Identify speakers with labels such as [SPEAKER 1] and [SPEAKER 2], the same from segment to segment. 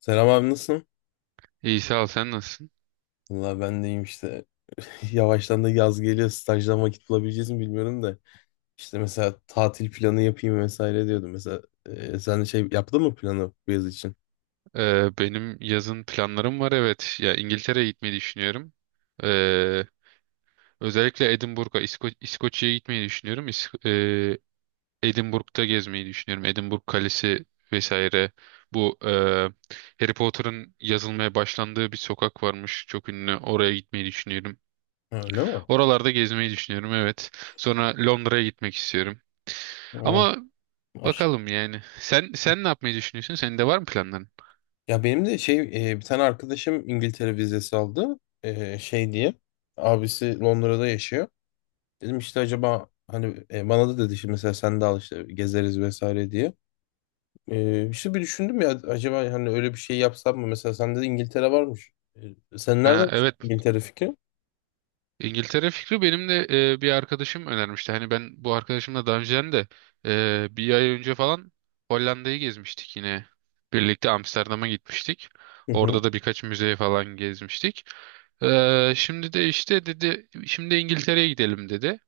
[SPEAKER 1] Selam abi nasılsın?
[SPEAKER 2] İyi sağ ol, sen nasılsın?
[SPEAKER 1] Valla ben de iyiyim işte. Yavaştan da yaz geliyor. Stajdan vakit bulabileceğiz mi bilmiyorum da. İşte mesela tatil planı yapayım vesaire diyordum. Mesela sen de şey yaptın mı planı bu yaz için?
[SPEAKER 2] Benim yazın planlarım var, evet. Ya İngiltere'ye gitmeyi düşünüyorum. Ee, Özellikle Edinburgh'a, İskoçya'ya gitmeyi düşünüyorum. Edinburgh'da gezmeyi düşünüyorum. Edinburgh Kalesi vesaire. Bu Harry Potter'ın yazılmaya başlandığı bir sokak varmış. Çok ünlü. Oraya gitmeyi düşünüyorum.
[SPEAKER 1] Ha, öyle mi?
[SPEAKER 2] Oralarda gezmeyi düşünüyorum, evet. Sonra Londra'ya gitmek istiyorum.
[SPEAKER 1] Ha,
[SPEAKER 2] Ama
[SPEAKER 1] aş-
[SPEAKER 2] bakalım yani. Sen ne yapmayı düşünüyorsun? Senin de var mı planların?
[SPEAKER 1] ya benim de şey bir tane arkadaşım İngiltere vizesi aldı. E, şey diye. Abisi Londra'da yaşıyor. Dedim işte acaba hani bana da dedi şimdi mesela sen de al işte gezeriz vesaire diye. İşte bir düşündüm ya acaba hani öyle bir şey yapsam mı? Mesela sen de İngiltere varmış. Sen
[SPEAKER 2] Ha,
[SPEAKER 1] nereden çıktı
[SPEAKER 2] evet.
[SPEAKER 1] İngiltere fikri?
[SPEAKER 2] İngiltere fikri benim de bir arkadaşım önermişti. Hani ben bu arkadaşımla daha önceden de bir ay önce falan Hollanda'yı gezmiştik yine. Birlikte Amsterdam'a gitmiştik.
[SPEAKER 1] Hı hı.
[SPEAKER 2] Orada da birkaç müzeye falan gezmiştik. E, şimdi de işte dedi şimdi İngiltere'ye gidelim dedi.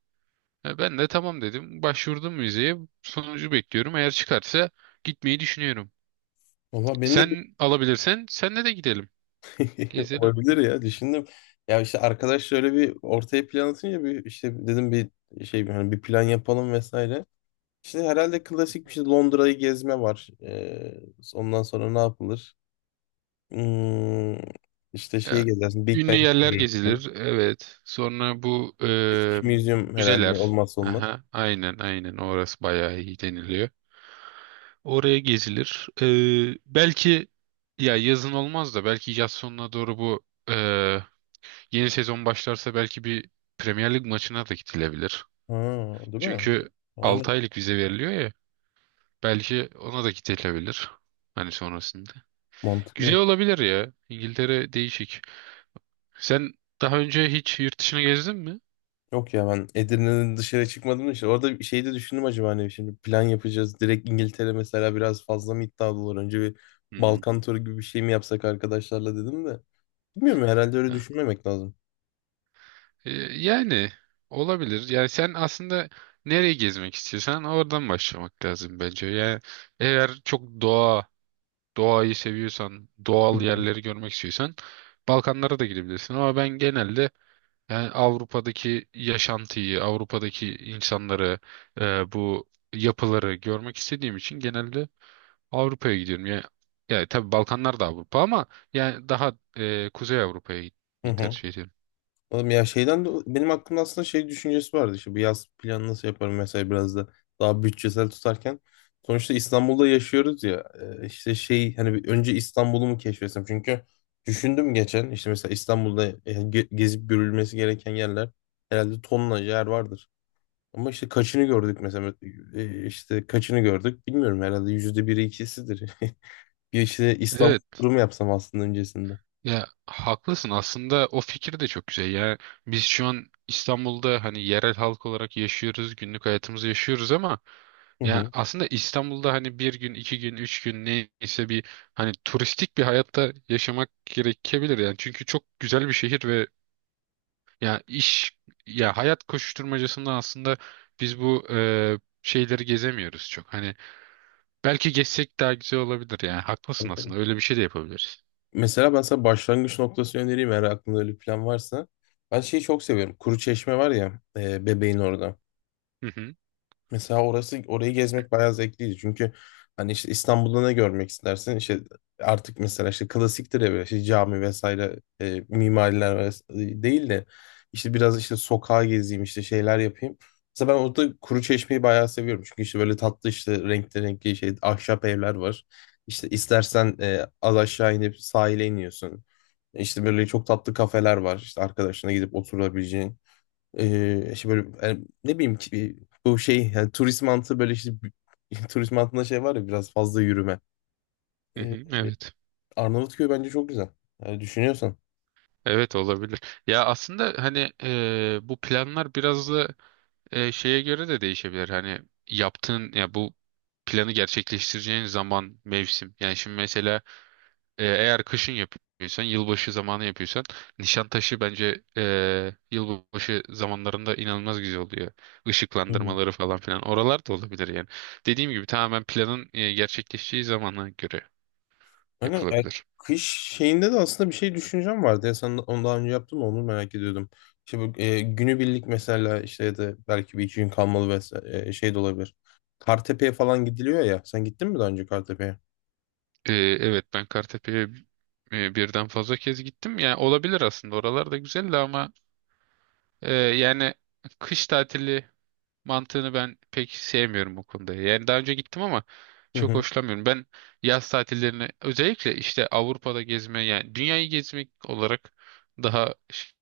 [SPEAKER 2] E, ben de tamam dedim. Başvurdum müzeye. Sonucu bekliyorum. Eğer çıkarsa gitmeyi düşünüyorum.
[SPEAKER 1] Valla benim de bir
[SPEAKER 2] Sen alabilirsen senle de gidelim. Gezelim.
[SPEAKER 1] olabilir ya düşündüm. Ya işte arkadaş şöyle bir ortaya plan atınca bir işte dedim bir şey hani bir plan yapalım vesaire. İşte herhalde klasik bir şey Londra'yı gezme var. Ondan sonra ne yapılır? Hmm, işte şeyi
[SPEAKER 2] Ya,
[SPEAKER 1] gezersin. Big
[SPEAKER 2] ünlü
[SPEAKER 1] Bang
[SPEAKER 2] yerler
[SPEAKER 1] görürsün.
[SPEAKER 2] gezilir. Evet. Sonra bu
[SPEAKER 1] British Museum herhalde
[SPEAKER 2] müzeler.
[SPEAKER 1] olmazsa olmaz.
[SPEAKER 2] Aha, aynen aynen, orası bayağı iyi deniliyor. Oraya gezilir. E, belki ya yazın olmaz da belki yaz sonuna doğru bu e, yeni sezon başlarsa belki bir Premier Lig maçına da gidilebilir.
[SPEAKER 1] Ha, değil mi?
[SPEAKER 2] Çünkü
[SPEAKER 1] Aynen.
[SPEAKER 2] 6 aylık vize veriliyor ya. Belki ona da gidilebilir. Hani sonrasında. Güzel
[SPEAKER 1] Mantıklı.
[SPEAKER 2] olabilir ya. İngiltere değişik. Sen daha önce hiç yurt dışına gezdin mi?
[SPEAKER 1] Yok ya ben Edirne'den dışarı çıkmadım işte. Orada bir şey de düşündüm acaba hani şimdi plan yapacağız. Direkt İngiltere mesela biraz fazla mı iddialı olur? Önce bir
[SPEAKER 2] Hmm.
[SPEAKER 1] Balkan turu gibi bir şey mi yapsak arkadaşlarla dedim de. Bilmiyorum herhalde öyle
[SPEAKER 2] Ha.
[SPEAKER 1] düşünmemek lazım.
[SPEAKER 2] Yani olabilir. Yani sen aslında nereye gezmek istiyorsan oradan başlamak lazım bence. Yani eğer çok doğa, doğayı seviyorsan,
[SPEAKER 1] Hı
[SPEAKER 2] doğal
[SPEAKER 1] hı.
[SPEAKER 2] yerleri görmek istiyorsan Balkanlara da gidebilirsin. Ama ben genelde yani Avrupa'daki yaşantıyı, Avrupa'daki insanları, bu yapıları görmek istediğim için genelde Avrupa'ya gidiyorum. Yani, yani tabii Balkanlar da Avrupa ama yani daha Kuzey Avrupa'ya
[SPEAKER 1] Hı
[SPEAKER 2] gitmeyi
[SPEAKER 1] hı.
[SPEAKER 2] tercih ediyorum.
[SPEAKER 1] Oğlum ya şeyden de benim aklımda aslında şey düşüncesi vardı işte bir yaz planı nasıl yaparım mesela biraz da daha bütçesel tutarken. Sonuçta İstanbul'da yaşıyoruz ya işte şey hani bir önce İstanbul'u mu keşfetsem çünkü düşündüm geçen işte mesela İstanbul'da gezip görülmesi gereken yerler herhalde tonla yer vardır. Ama işte kaçını gördük mesela. E, işte kaçını gördük bilmiyorum herhalde yüzde biri ikisidir. Bir işte İstanbul
[SPEAKER 2] Evet.
[SPEAKER 1] turu mu yapsam aslında öncesinde.
[SPEAKER 2] Ya haklısın, aslında o fikir de çok güzel ya, biz şu an İstanbul'da hani yerel halk olarak yaşıyoruz, günlük hayatımızı yaşıyoruz ama
[SPEAKER 1] Hı
[SPEAKER 2] ya
[SPEAKER 1] hı.
[SPEAKER 2] aslında İstanbul'da hani bir gün, iki gün, üç gün neyse bir hani turistik bir hayatta yaşamak gerekebilir yani, çünkü çok güzel bir şehir ve ya iş, ya hayat koşuşturmacasında aslında biz bu şeyleri gezemiyoruz çok hani, belki gezsek daha güzel olabilir yani, haklısın
[SPEAKER 1] Tabii tabii.
[SPEAKER 2] aslında, öyle bir şey de yapabiliriz.
[SPEAKER 1] Mesela ben sana başlangıç noktası önereyim eğer aklında öyle bir plan varsa. Ben şeyi çok seviyorum. Kuru Çeşme var ya Bebeğin orada.
[SPEAKER 2] Hı hı,
[SPEAKER 1] Mesela orası orayı gezmek bayağı zevkliydi. Çünkü hani işte İstanbul'da ne görmek istersin? İşte artık mesela işte klasiktir ya böyle işte cami vesaire mimariler değil de işte biraz işte sokağa gezeyim işte şeyler yapayım. Mesela ben orada Kuruçeşme'yi bayağı seviyorum. Çünkü işte böyle tatlı işte renkli renkli şey ahşap evler var. İşte istersen az aşağı inip sahile iniyorsun. İşte böyle çok tatlı kafeler var. İşte arkadaşına gidip oturabileceğin. Şey böyle yani ne bileyim ki bu şey yani turist mantığı böyle işte turist mantığında şey var ya biraz fazla yürüme.
[SPEAKER 2] hı
[SPEAKER 1] Ee,
[SPEAKER 2] hı, evet.
[SPEAKER 1] Arnavutköy bence çok güzel. Yani düşünüyorsan.
[SPEAKER 2] Evet, olabilir. Ya aslında hani bu planlar biraz da şeye göre de değişebilir. Hani yaptığın ya bu planı gerçekleştireceğin zaman, mevsim. Yani şimdi mesela eğer kışın yapıyorsan, yılbaşı zamanı yapıyorsan Nişantaşı bence yılbaşı zamanlarında inanılmaz güzel oluyor.
[SPEAKER 1] Hı.
[SPEAKER 2] Işıklandırmaları falan filan. Oralar da olabilir yani. Dediğim gibi tamamen planın gerçekleşeceği zamana göre
[SPEAKER 1] Aynen. Yani
[SPEAKER 2] yapılabilir.
[SPEAKER 1] kış şeyinde de aslında bir şey düşüncem vardı. Ya sen onu daha önce yaptın mı onu merak ediyordum. İşte bu günübirlik mesela işte ya da belki bir iki gün kalmalı vesaire şey de olabilir. Kartepe'ye falan gidiliyor ya. Sen gittin mi daha önce Kartepe'ye?
[SPEAKER 2] Evet, ben Kartepe'ye birden fazla kez gittim. Yani olabilir, aslında oralar da güzeldi ama yani kış tatili mantığını ben pek sevmiyorum bu konuda. Yani daha önce gittim ama çok hoşlanmıyorum. Ben yaz tatillerini özellikle işte Avrupa'da gezme yani dünyayı gezmek olarak daha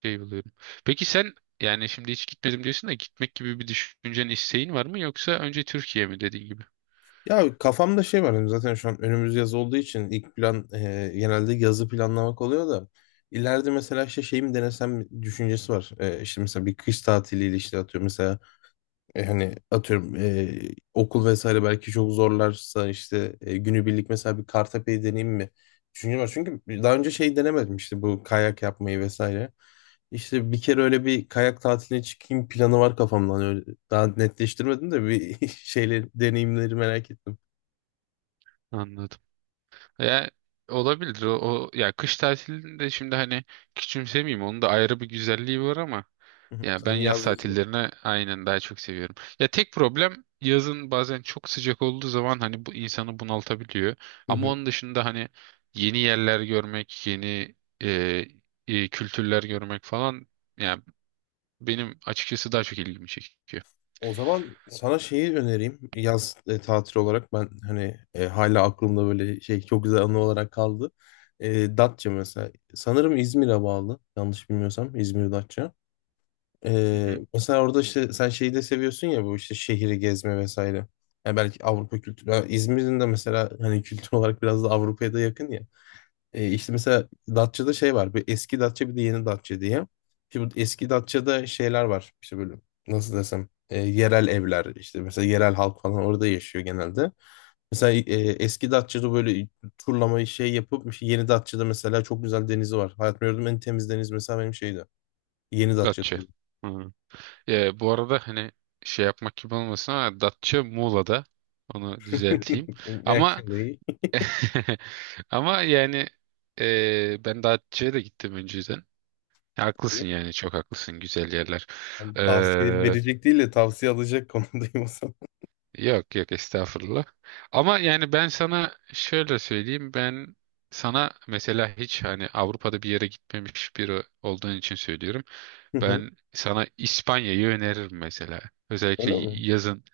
[SPEAKER 2] şey buluyorum. Peki sen yani şimdi hiç gitmedim diyorsun da gitmek gibi bir düşüncen, isteğin var mı, yoksa önce Türkiye mi dediğin gibi?
[SPEAKER 1] Ya kafamda şey var benim zaten şu an önümüz yaz olduğu için ilk plan genelde yazı planlamak oluyor da ileride mesela işte şey mi denesem düşüncesi var. E, işte mesela bir kış tatiliyle işte atıyorum mesela hani atıyorum okul vesaire belki çok zorlarsa işte günübirlik mesela bir Kartepe'yi deneyeyim mi? Düşünce var. Çünkü daha önce şey denemedim işte bu kayak yapmayı vesaire. İşte bir kere öyle bir kayak tatiline çıkayım planı var kafamdan öyle. Daha netleştirmedim de bir şeyle deneyimleri merak ettim.
[SPEAKER 2] Anladım. Ya olabilir ya kış tatilinde şimdi hani küçümsemeyeyim, onun da ayrı bir güzelliği var ama
[SPEAKER 1] Hı hı.
[SPEAKER 2] ya ben
[SPEAKER 1] Sen
[SPEAKER 2] yaz
[SPEAKER 1] yaz yazılım.
[SPEAKER 2] tatillerini aynen daha çok seviyorum. Ya tek problem yazın bazen çok sıcak olduğu zaman hani bu insanı bunaltabiliyor.
[SPEAKER 1] Hı
[SPEAKER 2] Ama
[SPEAKER 1] hı.
[SPEAKER 2] onun dışında hani yeni yerler görmek, yeni e, kültürler görmek falan ya benim açıkçası daha çok ilgimi çekiyor.
[SPEAKER 1] O zaman sana şeyi önereyim. Yaz tatil olarak ben hani hala aklımda böyle şey çok güzel anı olarak kaldı. Datça mesela. Sanırım İzmir'e bağlı. Yanlış bilmiyorsam İzmir Datça.
[SPEAKER 2] Hı hı.
[SPEAKER 1] Mesela orada işte sen şeyi de seviyorsun ya bu işte şehri gezme vesaire. Yani belki Avrupa kültürü. Ha, İzmir'in de mesela hani kültür olarak biraz da Avrupa'ya da yakın ya. İşte mesela Datça'da şey var. Bir eski Datça bir de yeni Datça diye. Şimdi bu eski Datça'da şeyler var. İşte böyle nasıl desem yerel evler işte mesela yerel halk falan orada yaşıyor genelde. Mesela eski Datça'da böyle turlamayı şey yapıp işte yeni Datça'da mesela çok güzel denizi var. Hayatımda gördüğüm en temiz deniz mesela benim şeydi. Yeni
[SPEAKER 2] Datça.
[SPEAKER 1] Datça'daydı.
[SPEAKER 2] Hı. Ya, bu arada hani şey yapmak gibi olmasın ama Datça Muğla'da. Onu düzelteyim. Ama
[SPEAKER 1] Actually.
[SPEAKER 2] ama yani ben Datça'ya da gittim önceden. Haklısın yani, çok haklısın, güzel yerler.
[SPEAKER 1] Yani tavsiye verecek değil de tavsiye alacak konumdayım o zaman.
[SPEAKER 2] Yok yok, estağfurullah. Ama yani ben sana şöyle söyleyeyim. Ben sana mesela hiç hani Avrupa'da bir yere gitmemiş biri olduğun için söylüyorum.
[SPEAKER 1] Hı hı.
[SPEAKER 2] Ben sana İspanya'yı öneririm mesela. Özellikle
[SPEAKER 1] Öyle mi?
[SPEAKER 2] yazın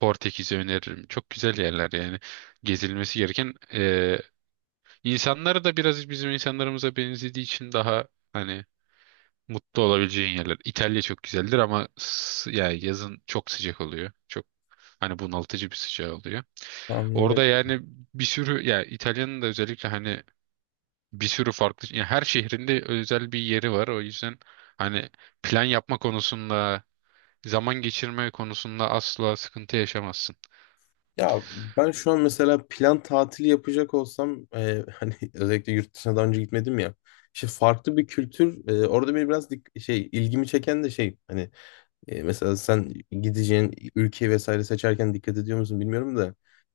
[SPEAKER 2] Portekiz'i öneririm. Çok güzel yerler yani, gezilmesi gereken. İnsanları da biraz bizim insanlarımıza benzediği için daha hani mutlu olabileceğin yerler. İtalya çok güzeldir ama yani yazın çok sıcak oluyor. Çok hani bunaltıcı bir sıcağı oluyor.
[SPEAKER 1] Tahmin.
[SPEAKER 2] Orada yani bir sürü ya İtalya'nın da özellikle hani bir sürü farklı ya her şehrinde özel bir yeri var. O yüzden hani plan yapma konusunda, zaman geçirme konusunda asla sıkıntı yaşamazsın.
[SPEAKER 1] Ya ben şu an mesela plan tatili yapacak olsam hani özellikle yurt dışına daha önce gitmedim ya. İşte farklı bir kültür orada beni biraz şey ilgimi çeken de şey hani mesela sen gideceğin ülke vesaire seçerken dikkat ediyor musun bilmiyorum da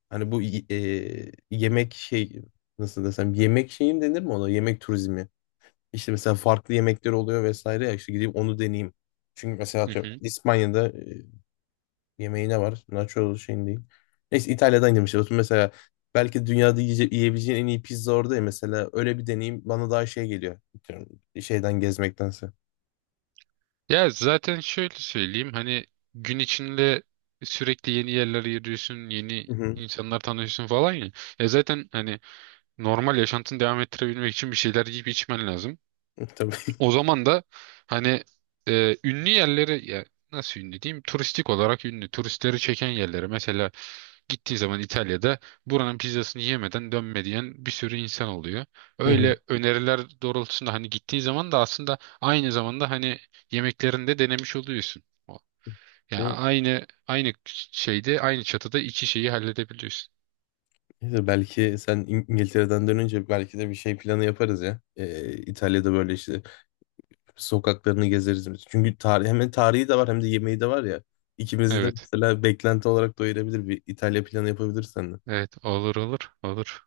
[SPEAKER 1] hani bu yemek şey nasıl desem yemek şeyim denir mi ona yemek turizmi. İşte mesela farklı yemekler oluyor vesaire ya işte gideyim onu deneyeyim. Çünkü mesela
[SPEAKER 2] Hı
[SPEAKER 1] atıyorum
[SPEAKER 2] hı.
[SPEAKER 1] İspanya'da yemeğine var. Nacho şeyin değil. Neyse İtalya'dan yemiş olsun. Mesela belki dünyada yiyebileceğin en iyi pizza orada ya. Mesela öyle bir deneyim bana daha şey geliyor. Atıyorum, şeyden gezmektense.
[SPEAKER 2] Ya zaten şöyle söyleyeyim hani gün içinde sürekli yeni yerlere yürüyorsun,
[SPEAKER 1] Hı
[SPEAKER 2] yeni
[SPEAKER 1] hı.
[SPEAKER 2] insanlar tanıyorsun falan ya. Ya zaten hani normal yaşantını devam ettirebilmek için bir şeyler yiyip içmen lazım.
[SPEAKER 1] Tabii.
[SPEAKER 2] O zaman da hani ünlü yerleri ya nasıl ünlü diyeyim? Turistik olarak ünlü. Turistleri çeken yerleri mesela gittiği zaman İtalya'da buranın pizzasını yemeden dönme diyen bir sürü insan oluyor.
[SPEAKER 1] Hı hı.
[SPEAKER 2] Öyle öneriler doğrultusunda hani gittiği zaman da aslında aynı zamanda hani yemeklerini de denemiş oluyorsun. O- Ya
[SPEAKER 1] Değil mi?
[SPEAKER 2] aynı şeyde aynı çatıda iki şeyi halledebiliyorsun.
[SPEAKER 1] Neyse, belki sen İngiltere'den dönünce belki de bir şey planı yaparız ya. İtalya'da böyle işte sokaklarını gezeriz biz. Çünkü tarih, hem tarihi de var hem de yemeği de var ya. İkimizi de
[SPEAKER 2] Evet.
[SPEAKER 1] mesela beklenti olarak doyurabilir bir İtalya planı yapabilirsen.
[SPEAKER 2] Evet, olur.